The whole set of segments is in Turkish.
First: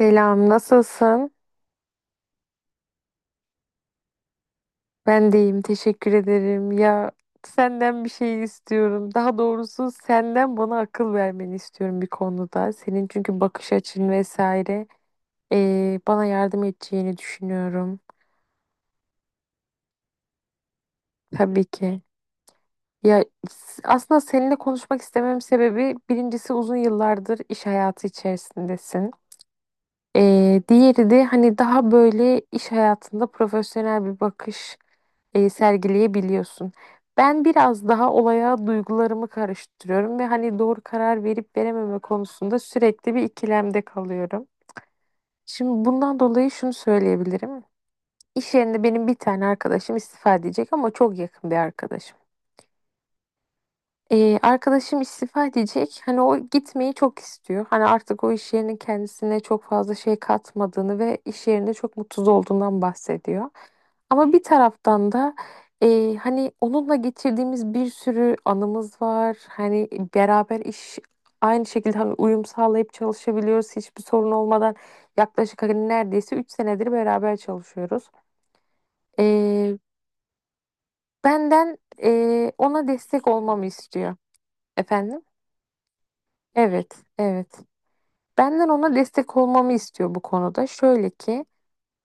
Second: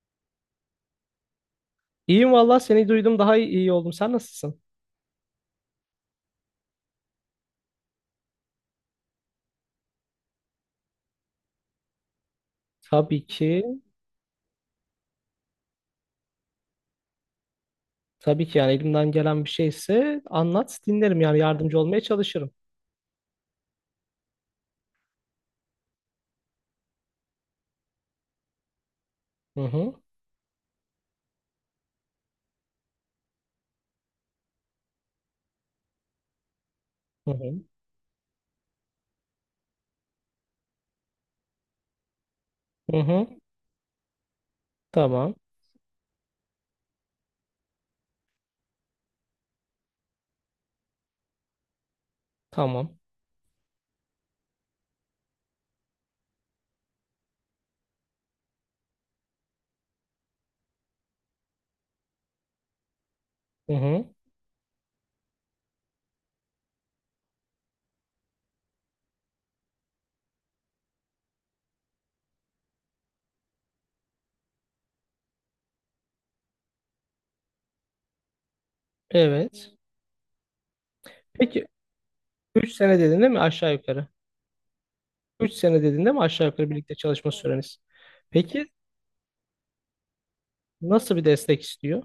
Selam, nasılsın? İyiyim valla seni duydum daha iyi oldum. Sen nasılsın? Ben de iyiyim, teşekkür ederim. Ya senden bir şey istiyorum. Daha doğrusu senden bana akıl vermeni istiyorum bir konuda. Senin Tabii çünkü ki. bakış açın vesaire bana yardım edeceğini düşünüyorum. Tabii ki, yani elimden gelen bir şeyse anlat dinlerim, yani Tabii yardımcı olmaya ki. çalışırım. Aslında seninle konuşmak istememin sebebi birincisi uzun yıllardır iş hayatı içerisindesin. Hı hı. Diğeri de hani daha böyle iş hayatında profesyonel bir bakış sergileyebiliyorsun. Hı Ben hı. biraz daha olaya duygularımı karıştırıyorum ve hani doğru karar verip verememe konusunda Hı sürekli bir hı. ikilemde kalıyorum. Tamam. Şimdi bundan dolayı şunu söyleyebilirim. İş yerinde benim bir tane arkadaşım istifa edecek ama çok yakın bir arkadaşım. Tamam. Arkadaşım istifa edecek. Hani o gitmeyi çok istiyor. Hani artık o iş yerinin kendisine çok fazla şey katmadığını ve iş yerinde çok mutsuz olduğundan bahsediyor. Hı hı. Ama bir taraftan da hani onunla geçirdiğimiz bir sürü anımız var. Hani beraber iş aynı şekilde hani uyum sağlayıp çalışabiliyoruz hiçbir sorun olmadan. Yaklaşık hani neredeyse 3 senedir beraber çalışıyoruz. Evet. Ee, Peki, Benden 3 ona sene dedin destek değil mi olmamı aşağı yukarı? istiyor. Efendim? 3 sene dedin değil mi aşağı yukarı birlikte Evet, çalışma evet. süreniz? Peki, Benden ona destek olmamı istiyor bu konuda. Şöyle nasıl bir ki destek istiyor?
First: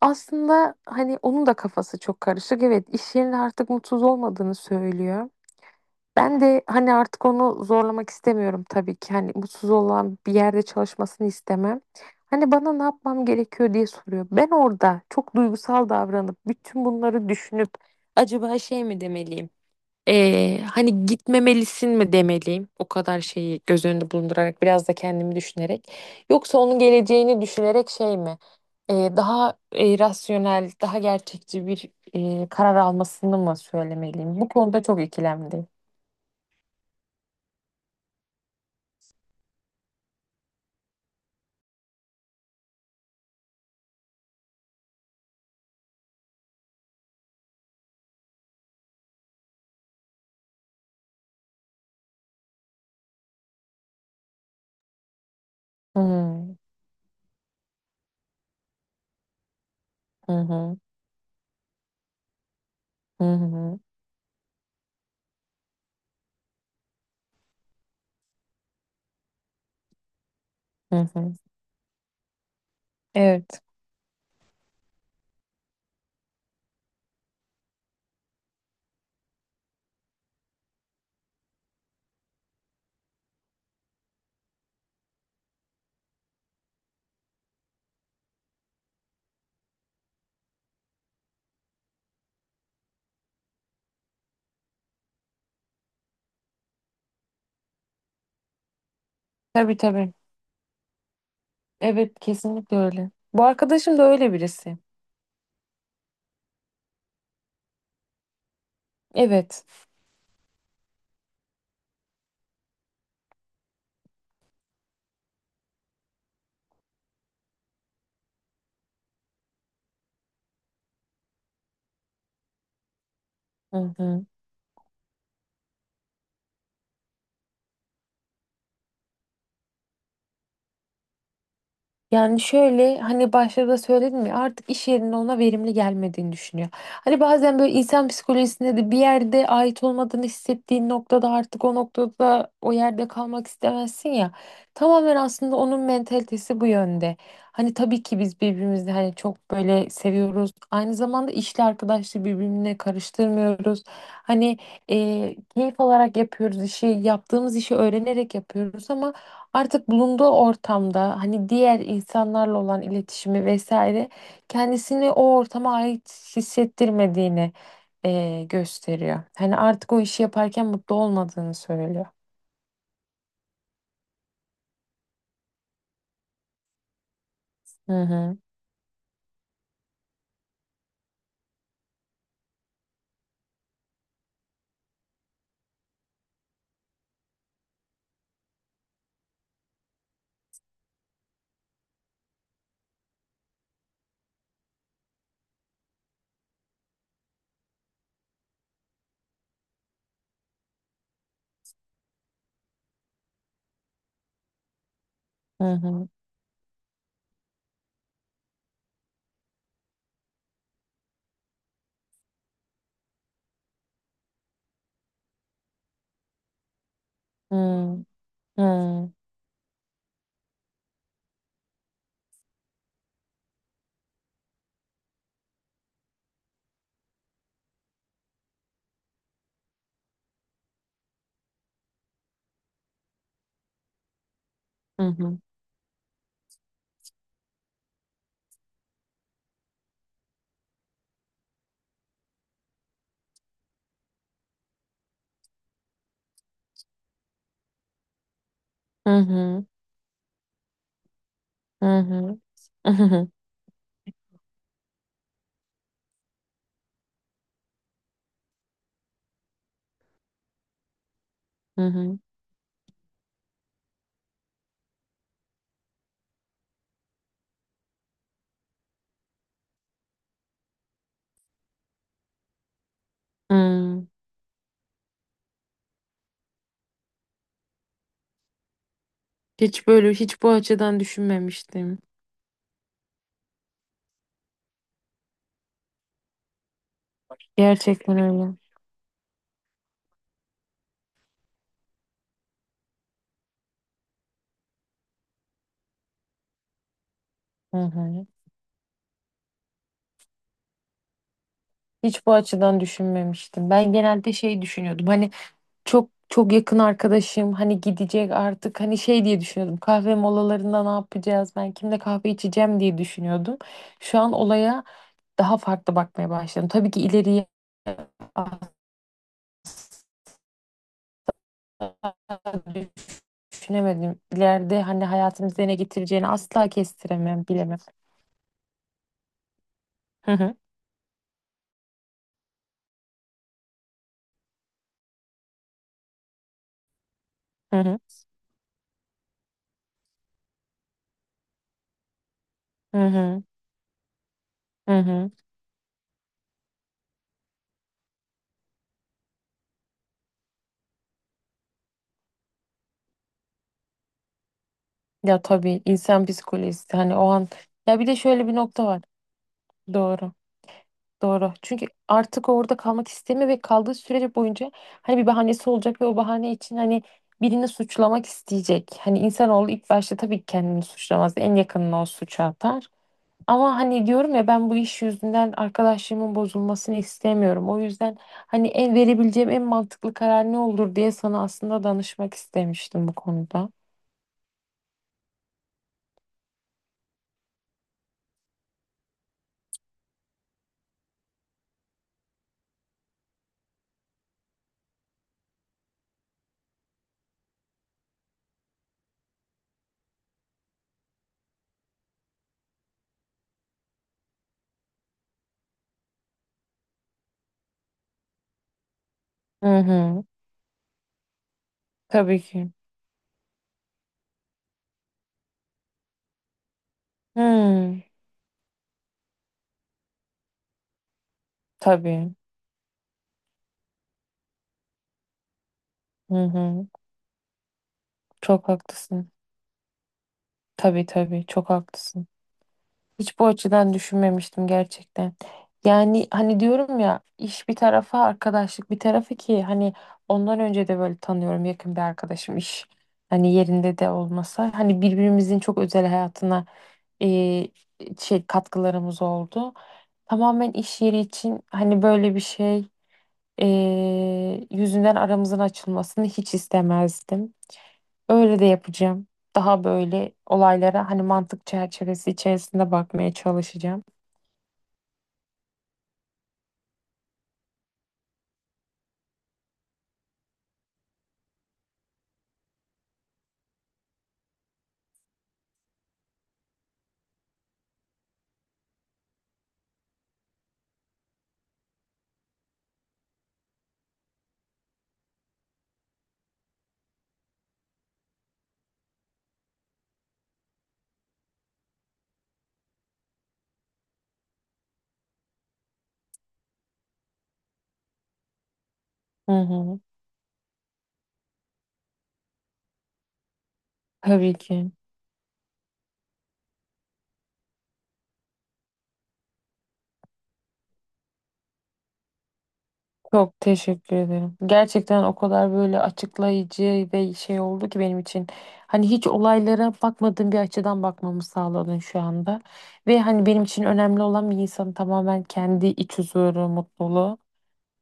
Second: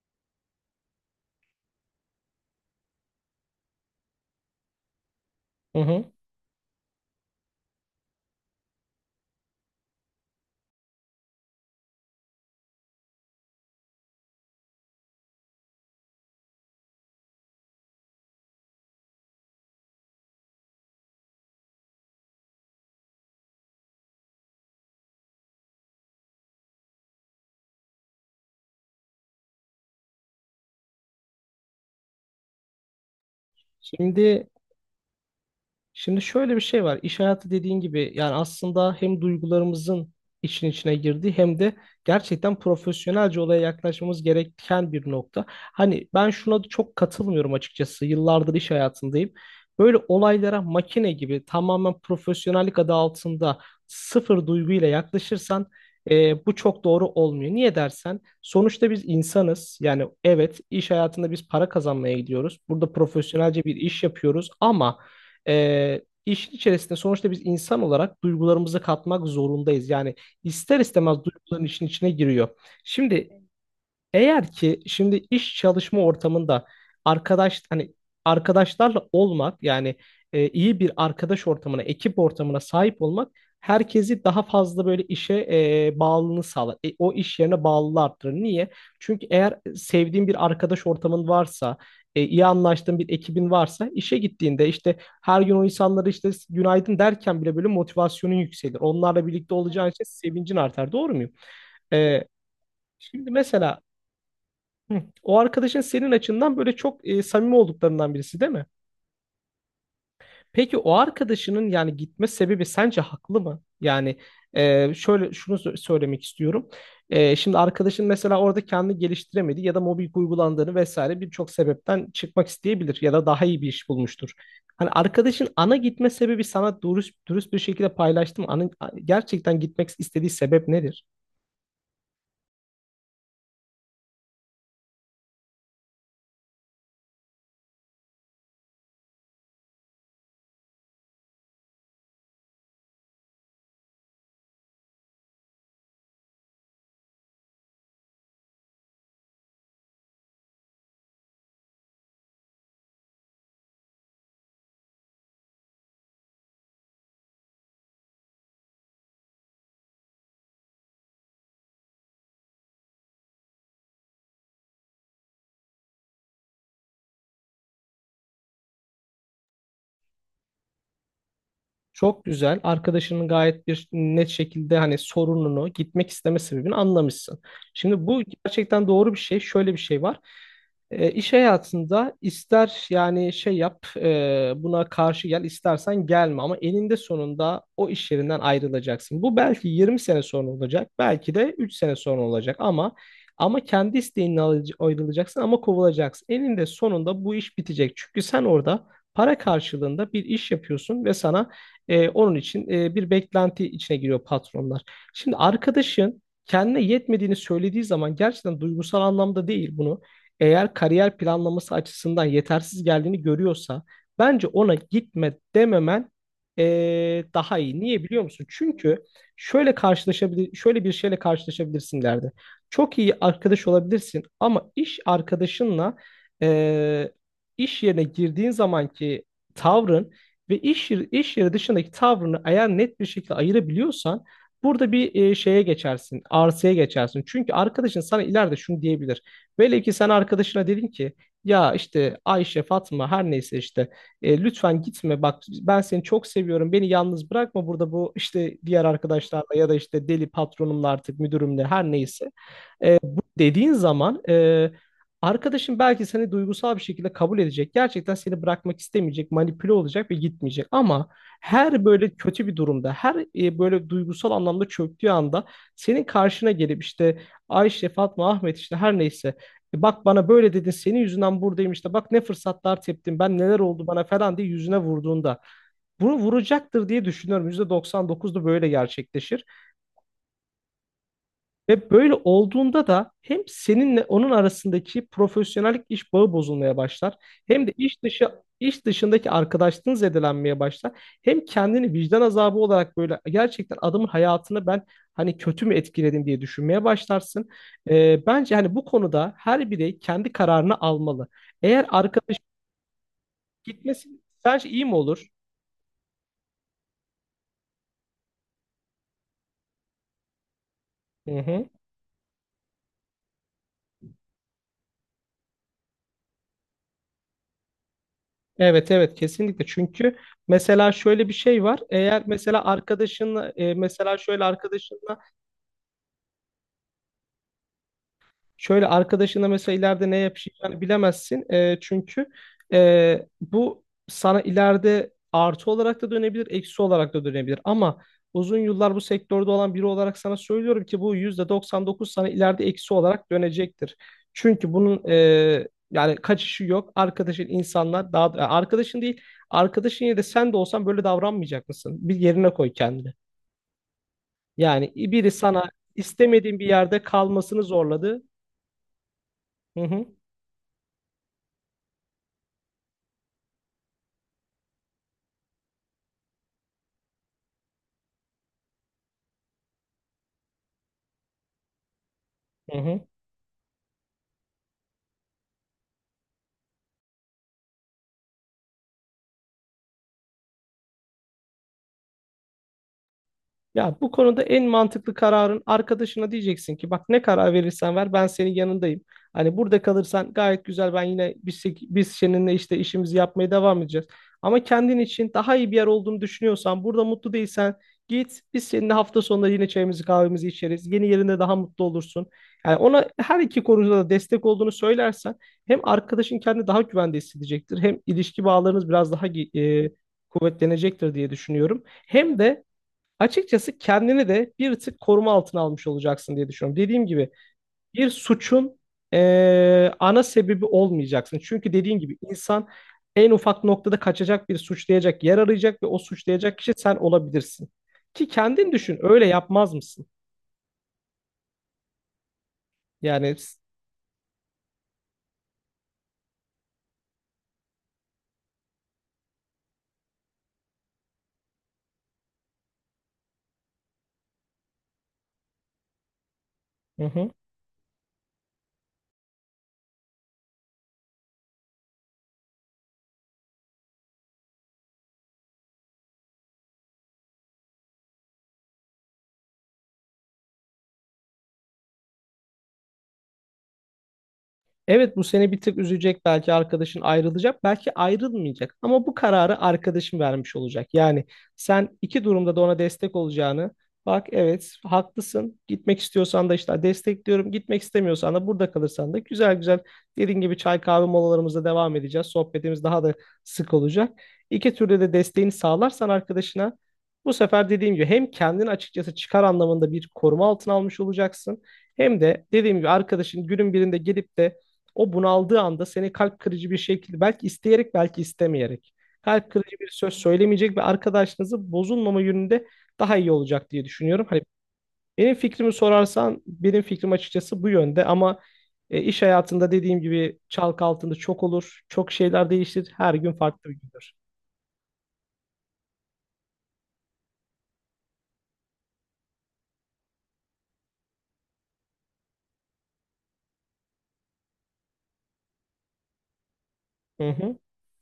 aslında hani onun da kafası çok karışık. Evet, iş yerinde artık mutsuz olmadığını söylüyor. Hı hı. Ben de hani artık onu zorlamak istemiyorum tabii ki. Hani mutsuz olan bir yerde çalışmasını istemem. Hani bana ne yapmam gerekiyor diye soruyor. Ben orada çok duygusal davranıp bütün bunları düşünüp acaba şey mi demeliyim? Hani gitmemelisin mi demeliyim? O kadar şeyi göz önünde bulundurarak biraz da kendimi düşünerek. Yoksa onun geleceğini düşünerek şey mi? Daha rasyonel, daha gerçekçi bir karar almasını mı söylemeliyim? Şimdi Bu konuda çok ikilemdeyim. Şimdi şöyle bir şey var. İş hayatı, dediğin gibi, yani aslında hem duygularımızın içine girdiği hem de gerçekten profesyonelce olaya yaklaşmamız gereken bir nokta. Hani ben şuna da çok katılmıyorum açıkçası. Yıllardır iş hayatındayım. Böyle olaylara makine gibi tamamen profesyonellik adı altında sıfır duyguyla yaklaşırsan bu Hmm. çok doğru olmuyor. Niye dersen, sonuçta biz insanız. Yani Hı evet, hı, iş hayatında biz para kazanmaya gidiyoruz. Burada hı profesyonelce bir hı, iş yapıyoruz ama işin içerisinde sonuçta biz insan olarak duygularımızı katmak zorundayız. Yani ister hı istemez hı. duyguların işin içine giriyor. Şimdi Evet. eğer ki şimdi iş çalışma ortamında hani arkadaşlarla olmak, yani iyi bir arkadaş ortamına, ekip ortamına sahip olmak herkesi daha fazla böyle işe bağlılığını sağlar. O iş yerine bağlılığı arttırır. Niye? Çünkü eğer sevdiğin bir arkadaş ortamın varsa, iyi anlaştığın bir ekibin varsa işe gittiğinde işte her gün o insanlara işte günaydın derken bile böyle motivasyonun yükselir. Onlarla birlikte Tabii olacağın için tabii. sevincin artar. Doğru muyum? Evet, E, kesinlikle öyle. Şimdi Bu mesela arkadaşım da öyle birisi. Hı. O arkadaşın senin açından böyle çok samimi olduklarından birisi değil mi? Evet. Peki o arkadaşının yani gitme sebebi sence haklı mı? Yani şöyle şunu söylemek istiyorum. E, şimdi arkadaşın mesela orada kendini geliştiremedi ya da mobbing uygulandığını vesaire birçok sebepten çıkmak isteyebilir ya da daha iyi bir Hı iş hı. bulmuştur. Hani arkadaşın ana gitme sebebi sana dürüst dürüst bir şekilde paylaştım. Ana, gerçekten gitmek istediği sebep nedir? Yani şöyle, hani başta da söyledim ya, artık iş yerinin ona verimli gelmediğini düşünüyor. Hani bazen böyle insan psikolojisinde de bir yerde ait olmadığını hissettiğin noktada artık o noktada o yerde kalmak istemezsin ya. Tamamen aslında onun mentalitesi bu yönde. Hani tabii ki biz birbirimizi hani çok böyle seviyoruz. Aynı zamanda işle arkadaşlığı birbirine karıştırmıyoruz. Hani keyif alarak yapıyoruz işi, yaptığımız işi öğrenerek yapıyoruz ama artık bulunduğu ortamda hani diğer insanlarla olan iletişimi vesaire kendisini o ortama ait hissettirmediğini gösteriyor. Hani artık o işi yaparken mutlu olmadığını söylüyor. Çok güzel. Arkadaşının gayet bir net şekilde hani sorununu, gitmek isteme sebebini anlamışsın. Hı Şimdi bu hı, gerçekten doğru bir şey. Şöyle bir şey var. E, iş hayatında, ister yani şey yap, buna karşı gel, istersen gelme, ama eninde sonunda o iş yerinden ayrılacaksın. Bu belki 20 sene sonra olacak, belki de 3 sene sonra olacak, ama kendi isteğinle ayrılacaksın ama kovulacaksın. Eninde sonunda bu iş bitecek. Çünkü sen orada para karşılığında bir iş yapıyorsun ve sana onun için bir beklenti içine giriyor patronlar. Şimdi hı hı, arkadaşın kendine yetmediğini söylediği zaman, gerçekten duygusal anlamda değil bunu. Eğer kariyer planlaması açısından yetersiz geldiğini görüyorsa, bence ona gitme dememen e, daha iyi. Niye hı biliyor musun? hı, Çünkü hı şöyle karşılaşabilir, şöyle bir şeyle karşılaşabilirsin derdi. Çok iyi arkadaş olabilirsin ama iş arkadaşınla e, iş yerine girdiğin zamanki tavrın ve iş yeri dışındaki tavrını eğer net bir şekilde ayırabiliyorsan, burada hı, bir hı şeye geçersin, arsaya geçersin. Çünkü arkadaşın sana ileride şunu diyebilir. Velev ki sen arkadaşına dedin ki, ya işte Ayşe, Fatma her neyse, işte lütfen gitme, bak ben seni çok seviyorum, beni yalnız bırakma burada bu işte, diğer arkadaşlarla hı, ya da işte deli patronumla, artık müdürümle her hı neyse. Bu hı, dediğin zaman arkadaşın belki seni duygusal bir şekilde kabul edecek. Gerçekten seni bırakmak istemeyecek, manipüle olacak ve gitmeyecek. Ama hı her böyle hı, kötü bir durumda, her böyle duygusal anlamda çöktüğü anda, senin karşına gelip işte Ayşe, Fatma, Ahmet işte her neyse, "E bak, bana böyle dedin, senin yüzünden buradayım işte, bak ne fırsatlar teptim, ben neler oldu bana" hı. falan diye yüzüne vurduğunda, bunu vuracaktır diye düşünüyorum. %99 da böyle gerçekleşir. Hiç böyle, bu açıdan Ve düşünmemiştim. böyle olduğunda da hem seninle onun arasındaki profesyonellik, iş bağı bozulmaya başlar. Hem de Gerçekten öyle. iş dışındaki arkadaşlığın zedelenmeye başlar. Hem kendini vicdan azabı olarak, böyle gerçekten adamın hayatını ben hani kötü mü etkiledim diye düşünmeye başlarsın. Hı hı. Bence hani bu konuda her birey kendi kararını almalı. Eğer Hiç bu arkadaş açıdan düşünmemiştim. Ben gitmesin genelde şey sence iyi mi düşünüyordum. olur? Hani çok çok yakın arkadaşım hani gidecek artık, hani şey diye düşünüyordum, kahve molalarında ne Hı yapacağız, hı. ben kimle kahve içeceğim diye düşünüyordum. Şu an olaya daha farklı bakmaya başladım. Tabii ki ileriye Evet, evet, kesinlikle. Çünkü mesela şöyle bir şey var, asla eğer mesela arkadaşınla e, mesela düşünemedim. şöyle İleride hani arkadaşınla hayatımızda ne getireceğini asla kestiremem, bilemem. şöyle arkadaşına mesela ileride ne Hı yapacağını hı, yani bilemezsin. Çünkü bu sana ileride artı olarak da dönebilir, eksi olarak da dönebilir. hı Ama hı, uzun yıllar bu sektörde olan biri olarak sana söylüyorum ki bu %99 sana ileride eksi hı olarak hı. dönecektir. Çünkü Hı bunun hı. Yani kaçışı yok. Arkadaşın insanlar daha arkadaşın değil, arkadaşın, yine de sen de olsan böyle davranmayacak mısın? Bir yerine koy kendini. Yani biri Ya sana tabii insan istemediğin bir psikolojisi yerde hani o an, kalmasını ya bir de zorladı. şöyle bir nokta var. Hı hı. Doğru. Doğru. Çünkü artık orada kalmak istemiyor ve kaldığı sürece boyunca hani bir bahanesi olacak ve o bahane için hani birini suçlamak isteyecek. Hani insanoğlu ilk başta tabii ki kendini suçlamaz. En yakınına o suçu Hı atar. hı. Ama hani diyorum ya, ben bu iş yüzünden arkadaşlığımın bozulmasını istemiyorum. O yüzden hani en verebileceğim en mantıklı karar ne olur diye sana aslında danışmak istemiştim bu konuda. Ya bu konuda en mantıklı kararın, arkadaşına diyeceksin ki, bak ne karar verirsen ver ben senin yanındayım. Hani burada kalırsan gayet güzel, ben yine biz seninle işte işimizi yapmaya devam edeceğiz. Ama kendin için daha iyi bir yer olduğunu düşünüyorsan, burada mutlu değilsen git, biz seninle hafta sonunda yine çayımızı kahvemizi içeriz. Yeni yerinde daha mutlu olursun. Yani ona her iki konuda da destek olduğunu söylersen, hem arkadaşın kendini daha güvende hissedecektir, hem ilişki bağlarınız biraz daha Hı e, hı. kuvvetlenecektir diye düşünüyorum. Hem Tabii de ki. açıkçası kendini de bir tık koruma altına almış olacaksın diye düşünüyorum. Dediğim gibi, Hı. bir suçun ana sebebi olmayacaksın. Çünkü dediğim gibi Tabii. insan en ufak noktada kaçacak bir suçlayacak yer arayacak ve o Hı suçlayacak kişi hı. sen olabilirsin. Ki Çok kendin düşün, öyle haklısın. yapmaz mısın? Tabii tabii. Çok haklısın. Yani. Hiç bu açıdan düşünmemiştim gerçekten. Yani hani diyorum ya, iş bir tarafa arkadaşlık bir tarafı, ki hani ondan önce de böyle tanıyorum, yakın bir arkadaşım, iş hani yerinde de olmasa hani birbirimizin çok özel hayatına Hı e, hı. şey katkılarımız oldu. Tamamen iş yeri için hani böyle bir şey yüzünden aramızın açılmasını hiç istemezdim. Öyle de yapacağım. Daha böyle olaylara hani mantık çerçevesi içerisinde bakmaya çalışacağım. Evet, bu seni bir tık üzecek, belki arkadaşın ayrılacak, belki ayrılmayacak, ama bu kararı arkadaşın vermiş olacak. Yani sen iki durumda da ona destek olacağını, bak evet haklısın, gitmek istiyorsan da işte destekliyorum, gitmek istemiyorsan da burada kalırsan da güzel güzel, dediğin gibi çay kahve molalarımızda devam edeceğiz, sohbetimiz daha da sık olacak. İki türlü de desteğini sağlarsan arkadaşına, bu sefer dediğim gibi hem kendini açıkçası çıkar anlamında bir koruma altına almış olacaksın. Hem de dediğim gibi arkadaşın günün birinde gelip de, o bunaldığı anda seni kalp kırıcı bir şekilde, belki isteyerek belki istemeyerek kalp Hı kırıcı bir hı. söz söylemeyecek ve arkadaşınızı bozulmama yönünde daha iyi olacak diye düşünüyorum. Hani Tabii ki. benim fikrimi sorarsan, benim fikrim açıkçası bu yönde, ama iş hayatında dediğim gibi çalk altında çok olur. Çok şeyler değişir. Her gün Çok farklı bir gündür. teşekkür ederim. Gerçekten o kadar böyle açıklayıcı ve şey oldu ki benim için. Hani hiç olaylara bakmadığım bir açıdan bakmamı sağladın şu anda. Ve hani benim için önemli olan bir insanın tamamen kendi iç huzuru, Hı mutluluğu. hı.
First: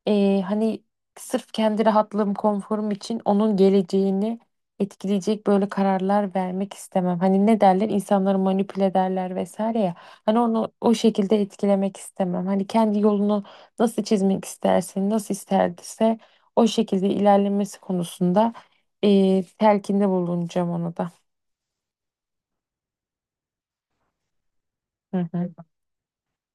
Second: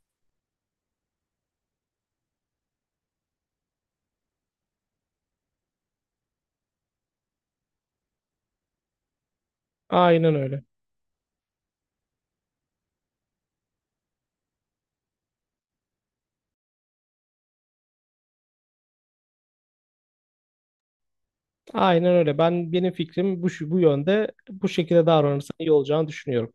Hani sırf kendi rahatlığım, konforum için onun geleceğini etkileyecek böyle kararlar vermek istemem. Hani ne derler? İnsanları manipüle ederler vesaire ya. Aynen Hani öyle. onu o şekilde etkilemek istemem. Hani kendi yolunu nasıl çizmek isterse, nasıl isterdiyse o şekilde ilerlemesi konusunda telkinde bulunacağım ona da. Aynen öyle. Benim fikrim bu yönde. Bu şekilde Hı hı. davranırsan iyi olacağını düşünüyorum.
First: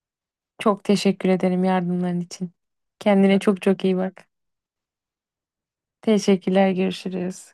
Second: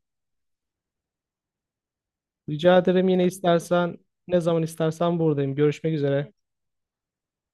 Çok teşekkür ederim yardımların için. Rica ederim, yine Kendine çok çok istersen iyi bak. ne zaman istersen buradayım. Görüşmek üzere. Teşekkürler, görüşürüz.